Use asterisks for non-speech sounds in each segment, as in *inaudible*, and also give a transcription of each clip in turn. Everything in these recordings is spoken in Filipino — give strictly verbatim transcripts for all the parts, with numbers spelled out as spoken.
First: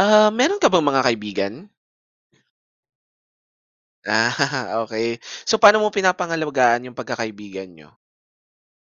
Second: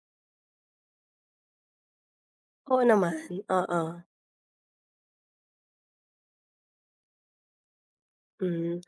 Ah, meron ka bang mga kaibigan? Oo naman, oo, Ah, *laughs* okay. So, paano mo pinapangalagaan yung pagkakaibigan niyo? mm.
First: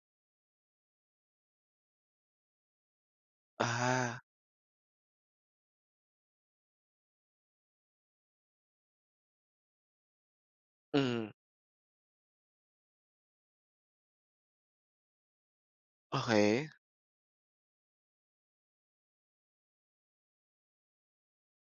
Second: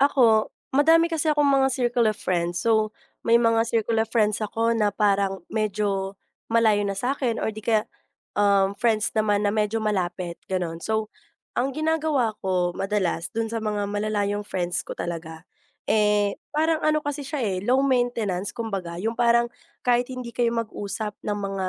Ako, madami kasi akong mga circle of friends. So, may mga circle of Ah, friends ako na parang medyo malayo na sa akin or di kaya, um, friends naman na medyo malapit, gano'n. So, mm, ang ginagawa ko madalas dun sa mga malalayong friends ko talaga, eh, okay. parang ano kasi siya, eh, low maintenance kumbaga. Yung parang kahit hindi kayo mag-usap ng mga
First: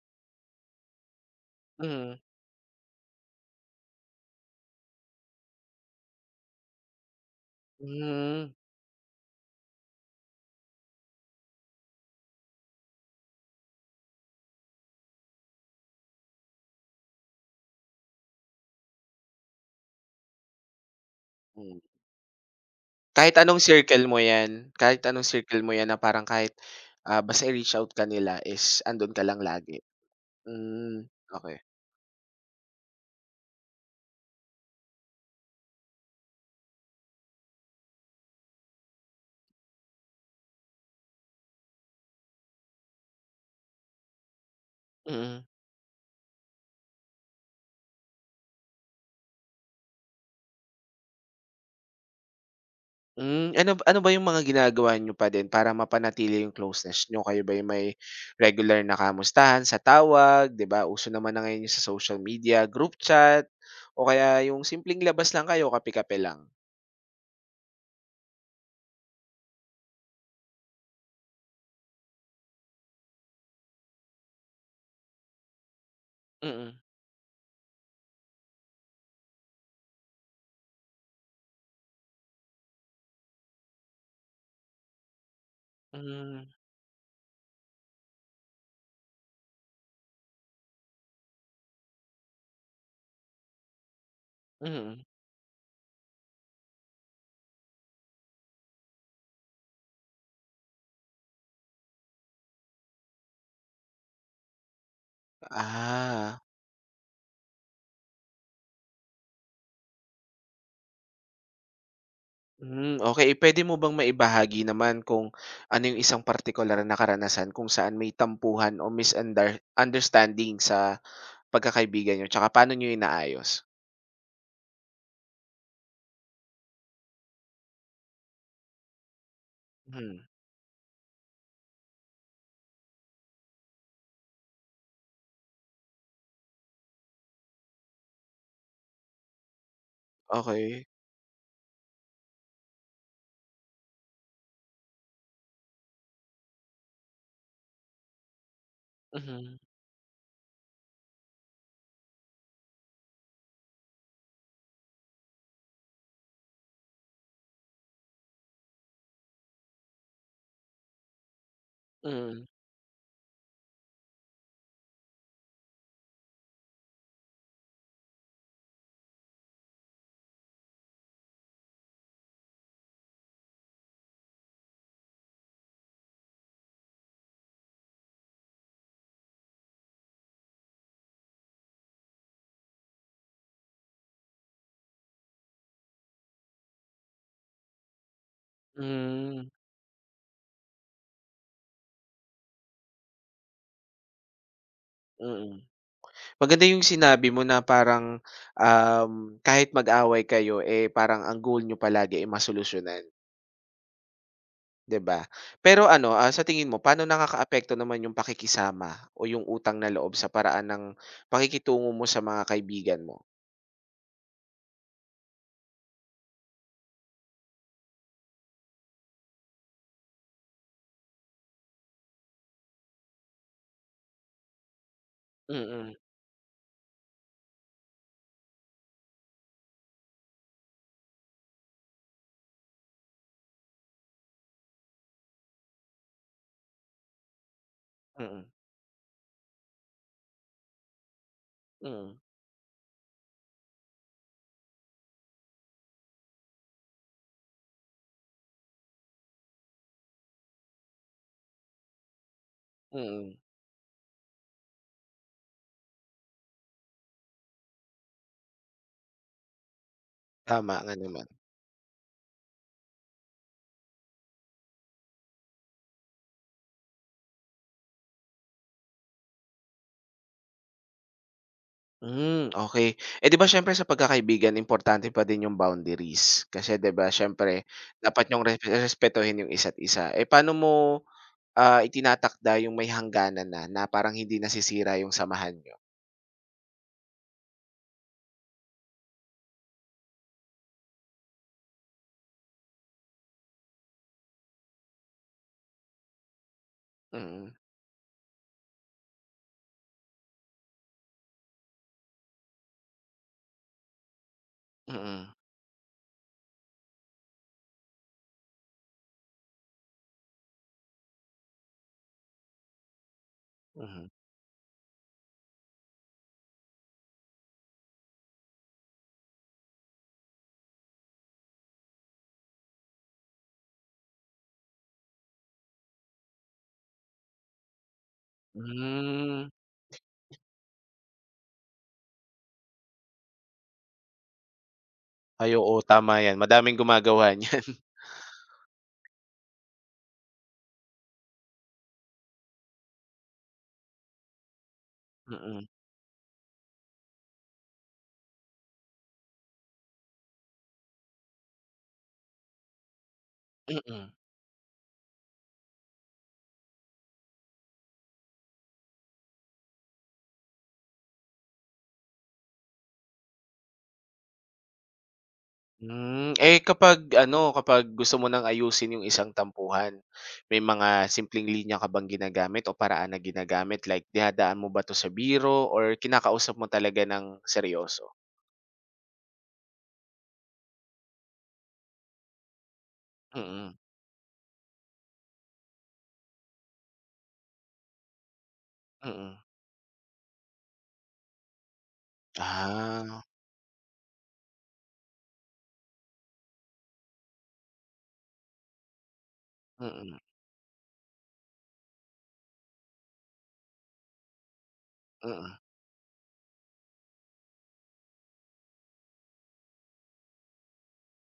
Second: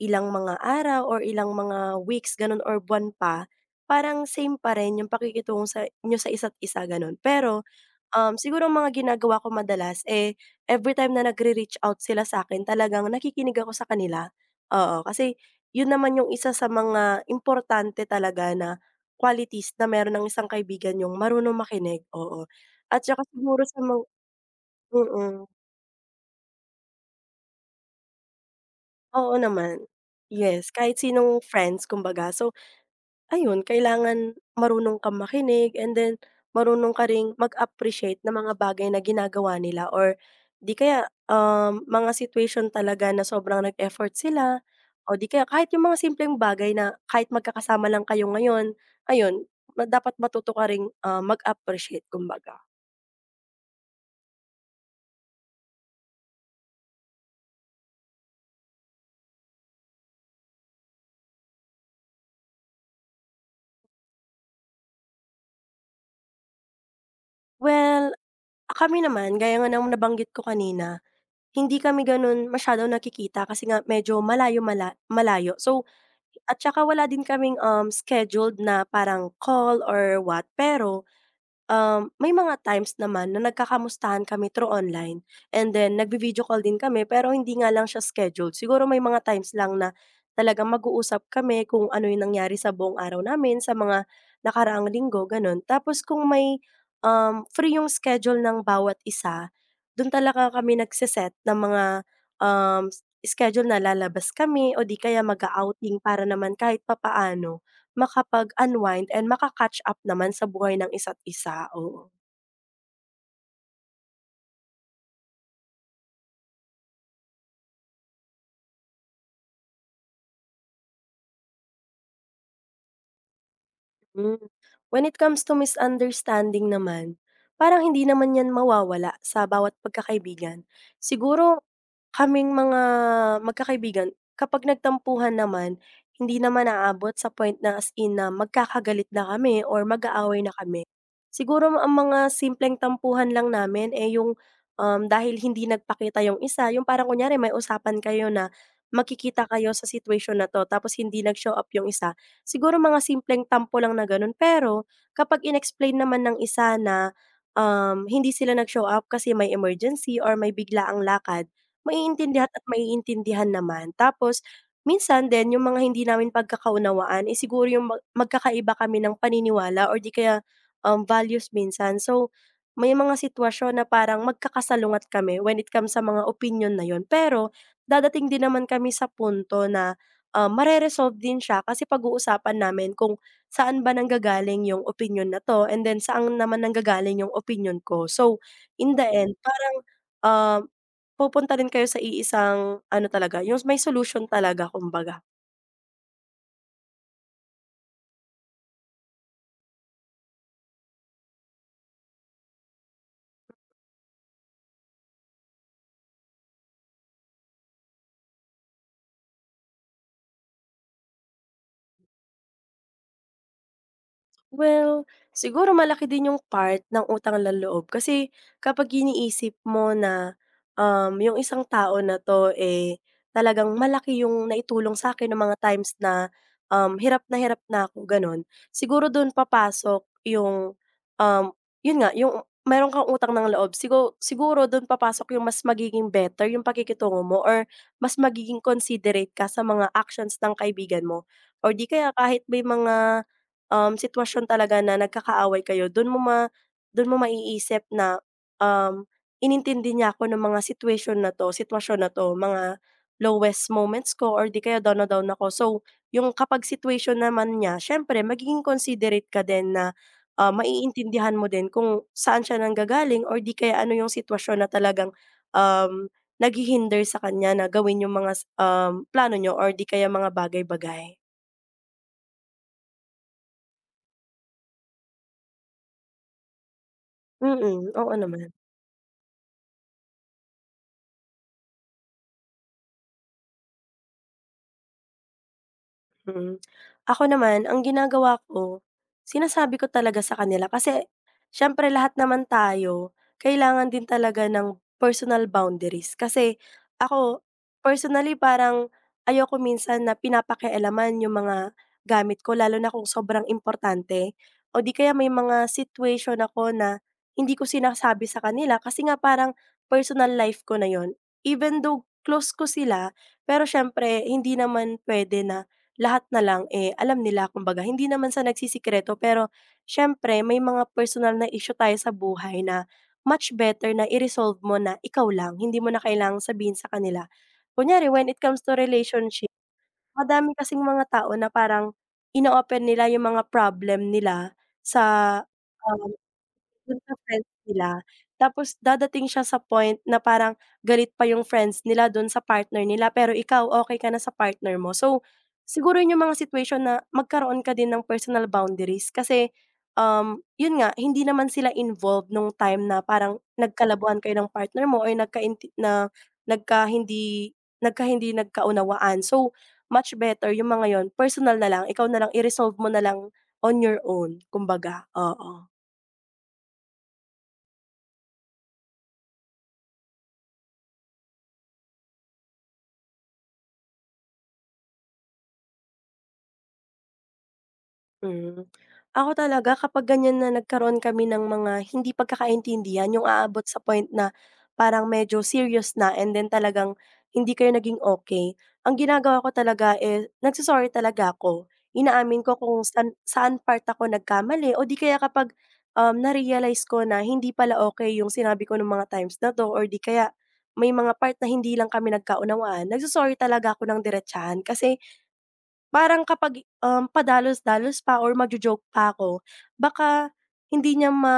ilang mga araw or ilang mga Mm, weeks, gano'n or buwan pa. Parang same pa rin yung pakikitungo sa niyo sa isa't isa gano'n. Pero, um, hmm, siguro ang mga ginagawa ko madalas, eh, every time na nagre-reach out sila sa akin talagang nakikinig ako sa kanila, oo. Kasi yun naman yung isa sa mga importante talaga na qualities na meron ng isang kaibigan yung marunong hmm. makinig, oo. At saka Kahit anong siguro sa mga. circle mo 'yan, kahit anong Mm, circle mo 'yan na parang kahit, ah, basta i-reach out ka nila is andun ka oo lang lagi? naman. Yes, Hmm, kahit sinong okay. friends kumbaga. So, ayun, kailangan marunong kang makinig and then marunong ka ring mag-appreciate ng mga bagay na ginagawa nila or di kaya, um, mga situation talaga na sobrang nag-effort sila o di Mm. kaya kahit yung mga simpleng bagay na kahit magkakasama lang kayo ngayon, ayun, ma dapat matuto ka ring, ah, mag-appreciate kumbaga. Hmm, ano ano ba yung mga ginagawa niyo pa din para mapanatili yung closeness niyo? Kayo ba'y may regular na kamustahan sa tawag, 'di ba? Uso naman na ngayon yung sa social media, group chat, o kaya yung simpleng labas lang kayo, kape-kape lang? Well, kami naman gaya nga ng nabanggit ko kanina, hindi kami gano'n masyadong nakikita kasi nga medyo malayo malayo. So, at Mm. saka wala din kaming, um, scheduled na parang call or what, pero Um, may mga times naman na nagkakamustahan kami through online and then nagvi-video Hmm, call din kami pero hindi nga lang siya scheduled. Siguro may mga times lang na talagang mag-uusap kami kung ano yung nangyari sa buong araw namin, sa mga nakaraang mm. linggo, ganun. Tapos kung may, um, free yung schedule ng bawat isa, dun talaga kami nagse-set ng mga, um, schedule na lalabas kami o di kaya mag-a-outing para Ah, naman kahit papaano makapag-unwind and maka-catch up naman sa buhay ng isa't isa, oo. hmm, okay. Puwede mo bang maibahagi naman kung ano yung isang partikular na karanasan kung saan may tampuhan o misunder understanding sa pagkakaibigan niyo, 'tsaka paano niyo inaayos? Hmm. When it comes to misunderstanding naman, parang hindi naman 'yan mawawala sa bawat Hmm, pagkakaibigan. Siguro kaming mga magkakaibigan kapag nagtampuhan naman, hindi naman naaabot sa point na as in na magkakagalit na kami or mag-aaway na kami. okay. Siguro ang mga simpleng tampuhan lang namin, eh, yung, um, dahil hindi nagpakita yung isa, yung parang kunyari may usapan kayo na makikita Mhm. kayo sa situation na 'to tapos hindi nag-show up yung isa, siguro mga simpleng tampo lang na gano'n. Pero kapag inexplain naman ng isa na, um, hindi sila nag-show up kasi may emergency or may bigla ang lakad, Mm, maiintindihan at maiintindihan naman. Tapos minsan din yung mga hindi namin pagkakaunawaan, eh, siguro yung mag magkakaiba kami ng paniniwala or di kaya, um, values minsan. So, may mga sitwasyon na parang magkakasalungat kami when it comes sa mga opinion na yon. Pero dadating din naman kami sa punto na, ah, mare din siya kasi pag-uusapan namin kung saan ba nanggagaling yung opinion na 'to and then saan naman nanggagaling yung opinion ko. So, in the end hmm, parang, ah pupunta rin kayo sa iisang ano talaga, yung may solution talaga kumbaga. mm. Maganda yung sinabi mo na parang, um, kahit mag-away kayo, eh, parang ang goal niyo palagi, eh, masolusyonan, 'di ba? Pero ano, ah, sa tingin mo paano nakakaapekto naman yung pakikisama o yung utang na loob sa paraan ng pakikitungo mo sa mga kaibigan mo? Well, siguro malaki din yung part ng utang ng loob kasi kapag iniisip mo na, um, yung isang tao na 'to, eh, talagang malaki yung naitulong sa akin nung mga Mm, times na, um, hirap na hirap na ako, gano'n. Siguro do'n papasok yung, um, 'yun nga, yung meron kang utang ng loob. Siguro siguro do'n papasok yung mas magiging better yung pakikitungo mo or mas mm, mm, magiging considerate ka sa mga actions ng kaibigan mo or 'di kaya mm, kahit may mga um, sitwasyon talaga na nagkakaaway kayo, dun mo ma dun mo maiisip na, um, inintindi niya ako ng mga situation na 'to, sitwasyon na 'to, mga mm. lowest moments ko or di kaya down na down ako. So, yung kapag situation naman niya siyempre magiging considerate ka din na, ah, Tama nga naman. maiintindihan mo din kung saan siya nanggagaling or di kaya ano yung sitwasyon na talagang, um, naghihinder sa kanya na gawin yung mga s um, plano niyo or di kaya mga bagay-bagay. Hmm, okay. Eh, 'di ba siyempre sa pagkakaibigan importante pa din yung boundaries. Kasi 'di ba siyempre Mm, oo dapat naman. niyong respe respetuhin yung isa't isa. Eh, paano mo, ah, itinatakda yung may hangganan na, na parang hindi nasisira yung samahan niyo? Mm. Ako naman, ang ginagawa ko, sinasabi ko talaga sa kanila kasi siyempre lahat naman tayo kailangan din talaga ng personal boundaries. Kasi ako, Mm, personally parang ayoko minsan na pinapakialaman yung mga gamit ko lalo na kung sobrang importante o di kaya may mm, mga situation ako na hindi ko sinasabi sa kanila kasi nga parang personal life ko na yon. Even though close ko sila, pero mhm. syempre hindi naman pwede na lahat na lang, eh, alam nila kumbaga hindi naman sa nagsisikreto pero siyempre may mga personal na issue tayo sa buhay na much better na i-resolve mo na ikaw lang, hindi mo na kailangang sabihin sa kanila. Kunyari when it comes to Hmm. relationship, madami kasing mga tao na parang ino-open nila yung mga problem nila sa, Ay oo, ah tama yan. Madaming dun sa gumagawa friends niyan. *laughs* nila, tapos dadating siya sa point na parang galit pa yung friends nila dun sa partner nila, pero ikaw okey ka na sa partner mo. So, siguro yun yung mga situation na magkaroon ka din ng personal boundaries kasi, um, yun nga hindi naman sila involved nung time na parang Mm, mm. nagkalabuan kayo ng partner mo or nagkainti na nagkahindi nagkahindi nagkaunawaan. So, much better yung mga yun personal na lang, ikaw na lang i-resolve mo na lang on your own kumbaga, oo. Hmm, eh, kapag ano, kapag gusto mo ng ayusin yung isang tampuhan, may mga simpleng linya ka bang ginagamit o paraan na ginagamit like dihadaan mo ba 'to sa biro or kinakausap mo talaga ng seryoso? Mm. Ako talaga kapag ganyan na nagkaroon kami ng mga hindi pagkakaintindihan, yung aabot Mm, sa point na parang medyo serious na and then talagang hindi kayo naging okay. Ang mm. ginagawa ko talaga, eh, nagso talaga ako. Inaamin ko kung saan Ah, saan part ako nagkamali o di kaya kapag, um, na-realize ko na hindi pala okay yung sinabi ko nung mga times na 'to or di mm, kaya may mga part na hindi lang kami nagkaunawaan, nagso talaga ako ng diretsahan kasi mm, parang kapag, um, padalos-dalos pa or magjo-joke pa ako baka hindi niya ma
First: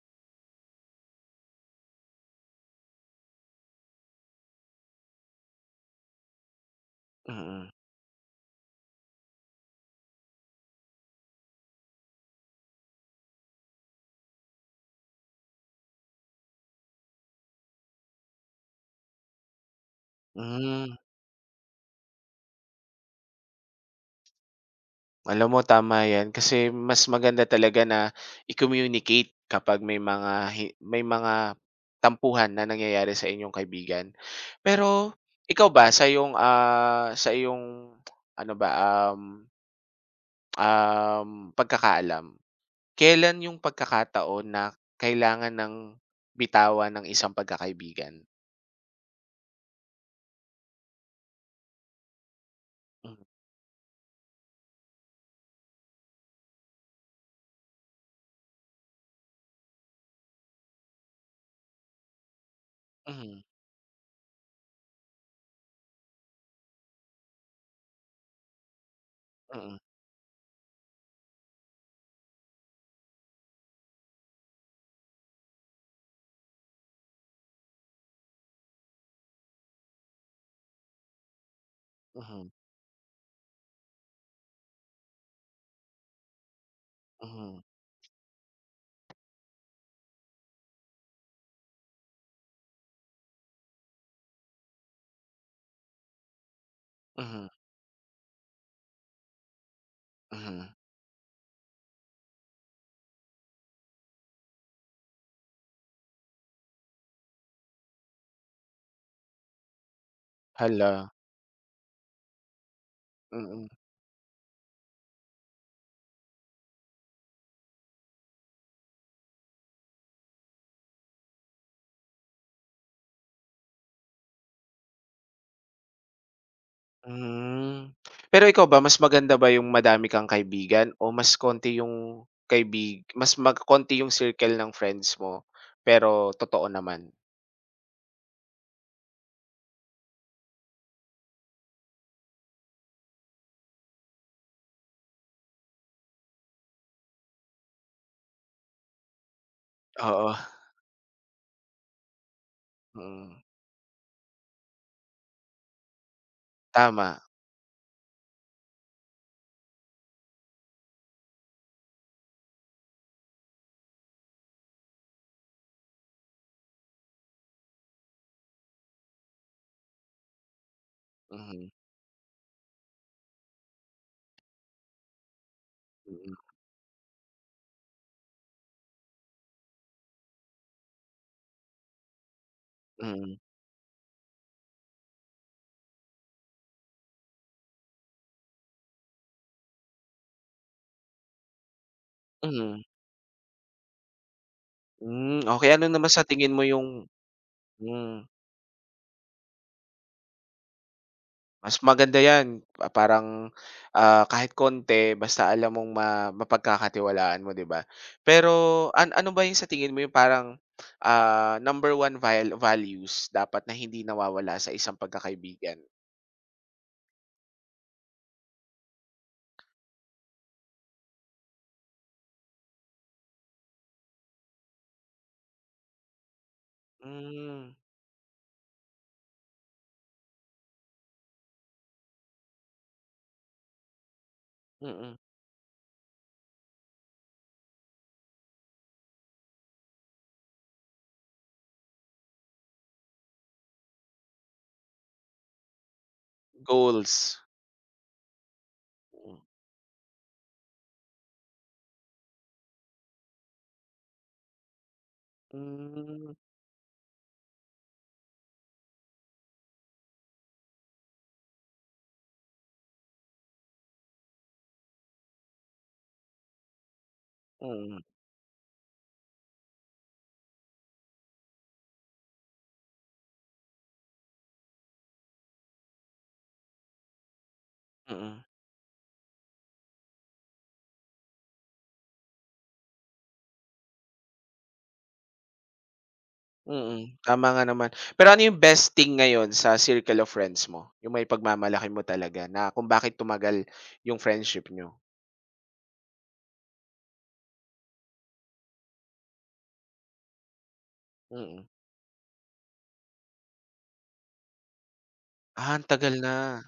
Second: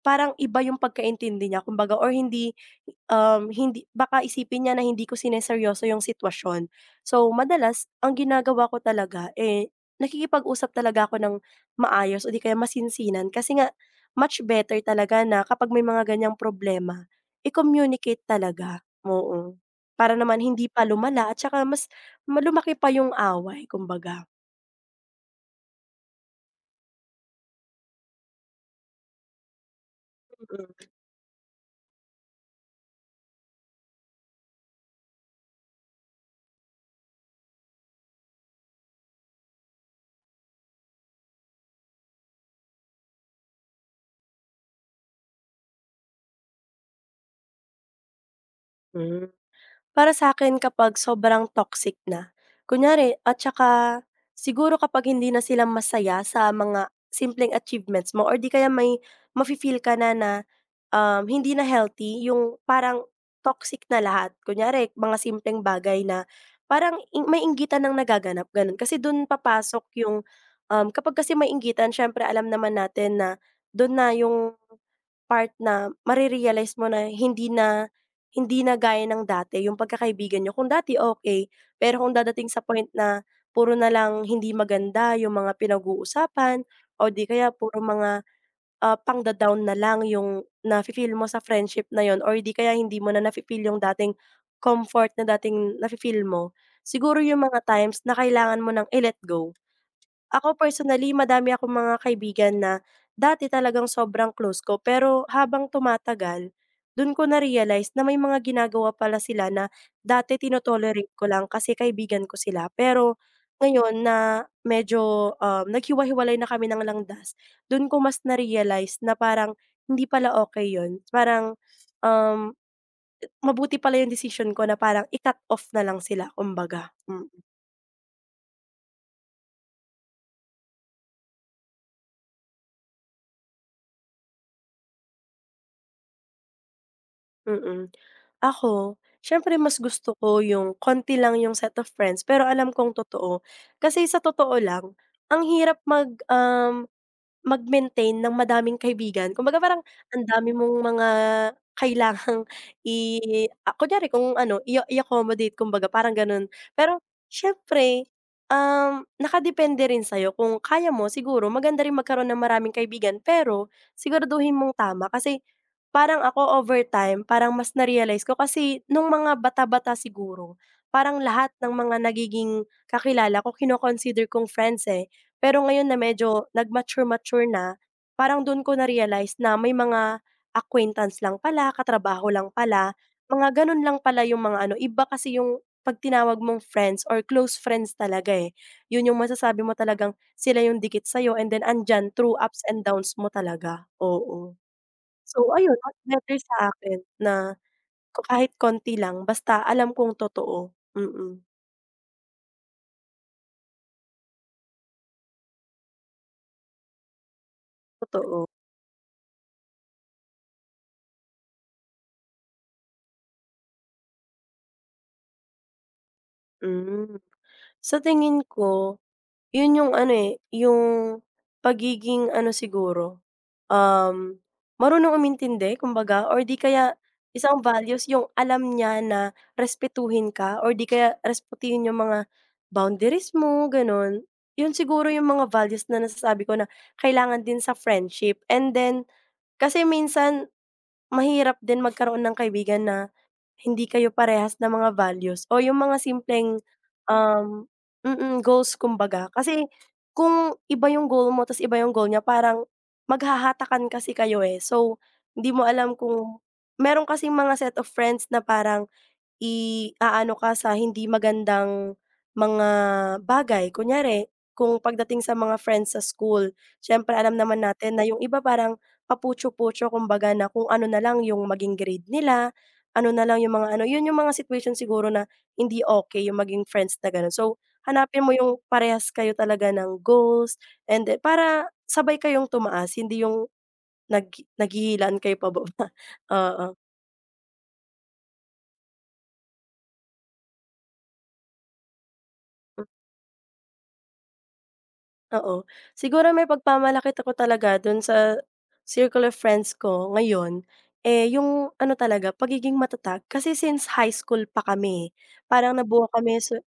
parang iba yung pagkaintindi niya kumbaga or hindi, um, hindi baka isipin niya na hindi ko sinerseryoso yung sitwasyon. So, mm. madalas ang ginagawa ko talaga, eh, nakikipag-usap talaga ako ng maayos o di kaya masinsinan kasi nga much better talaga na kapag may mga ganyang problema i-communicate talaga, oo. Para naman hindi pa Hmm. lumala at saka mas malumaki pa yung away kumbaga. Alam mo tama 'yan kasi mas maganda talaga na i-communicate kapag may mga hi may mga tampuhan na nangyayari sa inyong kaibigan. Pero ikaw ba sa iyong, ah, sa iyong ano ba, um, um, pagkakaalam, kailan yung pagkakataon na kailangan ng bitawan ng isang pagkakaibigan? Mm, hmm. Para sa'kin kapag sobrang toxic na, kunyari Hmm, at saka siguro kapag hindi na sila masaya sa mga simpleng achievements mo or di kaya may mafi-feel ka na na, um, hindi na healthy yung parang mhm, toxic na lahat. Kunyari mga simpleng bagay na parang ing may inggitan ng nagaganap gano'n. Kasi dun mm, papasok yung, um, kapag kasi may inggitan siyempre alam naman natin na dun na yung part na mare mo na hindi na hindi na gaya ng dati yung pagkakaibigan niyo. Kung dati okay pero kung mhm, dadating sa point na puro na lang hindi maganda yung mga pinag-uusapan o di kaya mhm, puro mga, ah, pang down na lang yung nafi-feel mo sa friendship na yun or di kaya hindi mo na nafi-feel yung dating comfort na dating nafi-feel mo, siguro yung mhm, mga times na kailangan mo ng i-let go. Ako mhm. personally, madami akong mga kaibigan na dati talagang sobrang close ko pero habang tumatagal, dun ko na-realize na may mga ginagawa pala sila na dati tino Hala, ko lang kasi kaibigan ko sila. Pero mm. ngayon na medyo, um, naghiwa-hiwalay na kami ng langdas dun ko mas na-realize na parang hindi pala okay yun. Parang, um, mabuti pala yung decision ko na parang i-cut off na lang sila kumbaga, hmm. Hmm. Pero ikaw ba, mas maganda ba yung madami kang kaibigan o mas konti yung kaibig mas mag konti yung circle ng friends mo, pero totoo naman? Mm. Ako, siyempre mas gusto ko yung konti lang yung set of friends pero alam kong totoo. Kasi sa totoo lang, ang hirap mag, um, Mag-maintain ng madaming kaibigan. Kumbaga parang ang Oo, dami mong mga kailangang *laughs* i mm. ah, kunyari kung ano, i i-accommodate kumbaga parang gano'n. Pero Tama, siyempre, um, nakadepende rin sa'yo kung kaya mo siguro maganda rin magkaroon ng maraming kaibigan pero siguraduhin mong tama kasi parang ako over time parang mas na-realize ko kasi nung mga bata-bata siguro, parang lahat mhm, ng mga nagiging kakilala ko kino-consider kong friends, eh. Pero ngayon na mm, medyo nag-mature-mature na, parang dun ko na-realize na may mga acquaintance lang pala, katrabaho lang pala, mm, mga ganun lang pala yung mga ano, iba kasi yung 'pag tinawag mong friends or close friends talaga, eh. Yun yung masasabi mo talagang sila yung dikit sa'yo and then andiyan through ups mhm. and downs mo talaga, oo. Hmm, So okay, ayun, ano mas naman sa better tingin mo sa akin yung na hmm. ko- kahit konti lang basta alam kong totoo, mm, Mas maganda 'yan, pa parang, ah, kahit konti basta alam mong ma mapagkakatiwalaan mo, 'di ba? totoo. Pero an ano ba 'yung sa tingin mo 'yung parang, ah, number one val values dapat na hindi nawawala sa isang pagkakaibigan? Hmm, sa tingin ko yun yung ano, eh, yung pagiging ano siguro, um, marunong umintindi kumbaga or di kaya Hmm, isang mm. values yung alam niya na respetuhin ka or di kaya respetuhin yung mga boundaries mo, gano'n. Yun siguro Mm-mm. yung mga values na nasasabi ko na kailangan din sa friendship and then kasi minsan mahirap din magkaroon ng kaibigan na hindi kayo parehas ng mga values o yung mga simpleng, Goals. um mm, goals kumbaga. Kasi kung iba yung goal mo tas iba yung goal niya parang maghahatakan kasi kayo, eh. So, hindi mo alam Hmm, kung meron kasing mga set of friends na parang i-aano ka sa hindi magandang mga bagay. Kunyari, kung pagdating sa mga friends sa school, siyempre alam naman natin mm, na yung iba parang papucho-pucho kumbaga na kung ano na lang yung maging grade nila, ano na lang yung mga ano, yun yung mga situation siguro na hindi okay yung maging friends na gano'n. So, hanapin mo mm, yung parehas kayo talaga ng goals and then para sabay kayong tumaas, hindi yung naghi naghihilaan kayo pababa, *laughs* oo. mm, tama nga naman. Pero ano 'yung best thing ngayon sa circle of friends mo? 'Yung may pagmamalaki mo talaga na kung bakit tumagal 'yung friendship nyo? Oo. Siguro may pagpamalaki ako talaga dun sa circle of friends ko ngayon, eh, Mm. yung ano talaga, pagiging matatag. Kasi since high school pa kami, eh, Ah, parang ang nabuo tagal na. kami sa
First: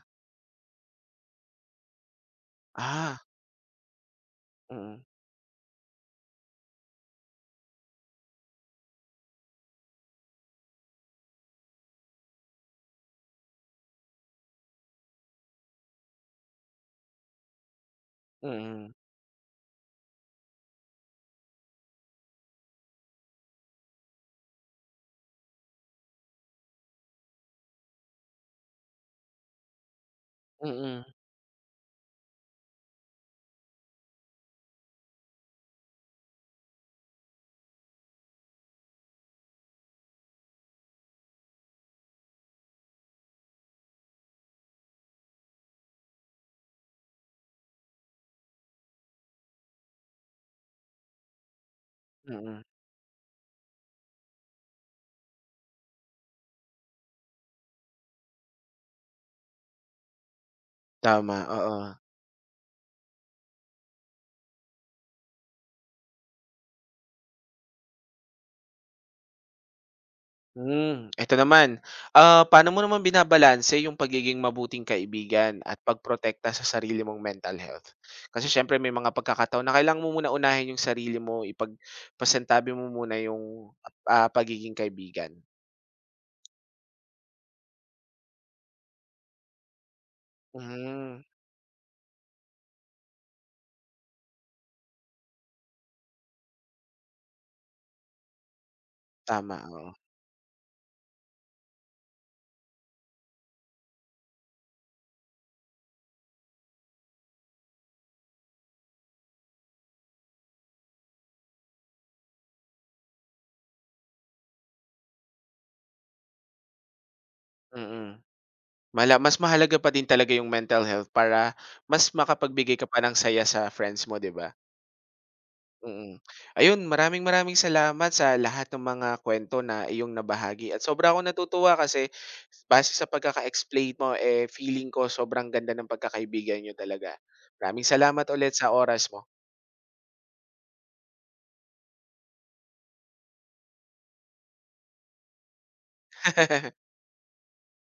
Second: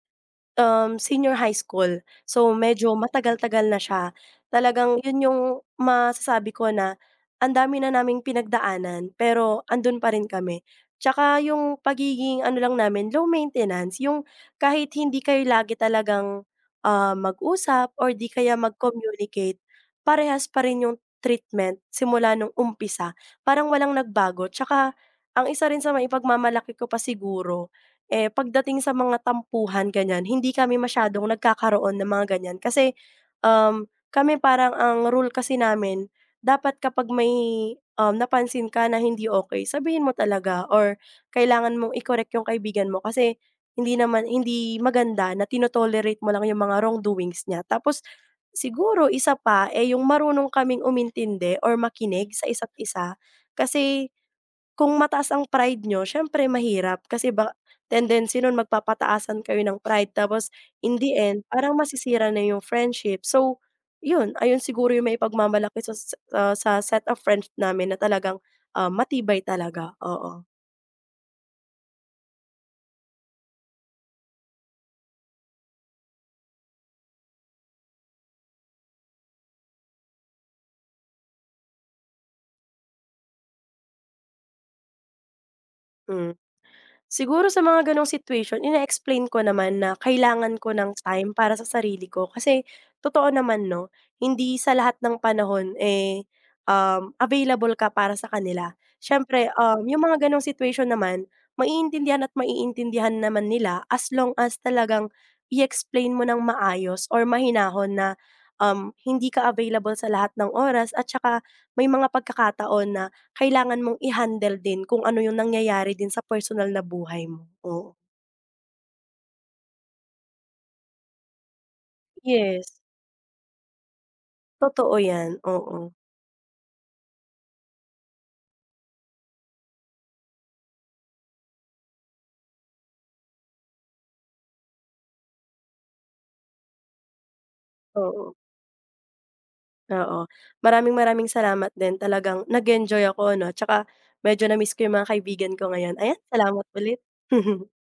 Um, senior high school. So, medyo Ah, matagal-tagal na siya. Talagang mm, yun yung masasabi ko na ang dami na naming pinagdaanan, pero andun pa rin kami. Tsaka yung pagiging ano lang namin, low maintenance, yung kahit hindi kayo lagi talagang, ah, mag-usap or di kaya mm, mag-communicate, parehas pa rin yung treatment simula nung umpisa. Parang walang nagbago. Tsaka ang isa rin sa maipagmamalaki ko pa siguro eh, pagdating sa mga tampuhan ganyan, hindi kami mm, masyadong nagkakaroon ng mga ganyan kasi, um, kami parang ang rule kasi namin dapat kapag may, um, napansin ka na hindi okey sabihin mo talaga or kailangan mong i-correct yung kaibigan mo kasi hindi naman hindi maganda na tino mo lang yung mga wrongdoings niya. Tapos siguro isa pa, eh, yung marunong kaming umintindi or makinig sa mm. isa't isa kasi kung mataas ang pride niyo siyempre mahirap kasi ba tendency nun magpapataasan kayo ng pride tapos in the Tama, end parang oo. masisira na yung friendship. So, yun, ayun siguro yung maipagmamalaki sa sa sa set of friends namin na talagang, ah, matibay talaga, oo. Hmm, eto naman, ah, paano mo naman binabalanse yung pagiging mabuting kaibigan at pagprotekta sa sarili mong mental health? Kasi siyempre may mga pagkakataon na kailangan mo muna unahin yung sarili mo, ipagpasentabi mo muna yung, ah, pagiging kaibigan. Hmm. Siguro sa mga gano'ng situation ina explain ko naman na kailangan ko ng Hmm, time para sa sarili ko kasi totoo naman 'no, hindi sa lahat ng panahon, eh, um, available ka para sa kanila. Siyempre, tama, um, oo, yung mga gano'ng situation naman maiintindihan at maiintindihan naman nila as long as talagang i-explain mo ng maayos or mahinahon na, um, hindi ka available sa lahat ng oras at saka may mga pagkakataon na kailangan mong i-handle din kung ano yung nangyayari din sa personal na buhay mo, oo. mm. Mala mas mahalaga pa din talaga yung mental health para mas makapagbigay Yes, ka pa ng saya sa friends mo, 'di ba? totoo yan, oo, Mm. Ayun, maraming-maraming salamat sa lahat ng mga kwento na iyong nabahagi at sobra akong natutuwa kasi base sa pagkaka-explain mo, eh, feeling ko sobrang ganda ng pagkakaibigan niyo talaga. Maraming oo, salamat ulit sa oras mo. oo. Maraming maraming salamat din talagang nag-enjoy ako 'no, 'tsaka medyo na-miss ko yung mga kaibigan ko ngayon. Ayan, salamat *laughs* ulit. *laughs*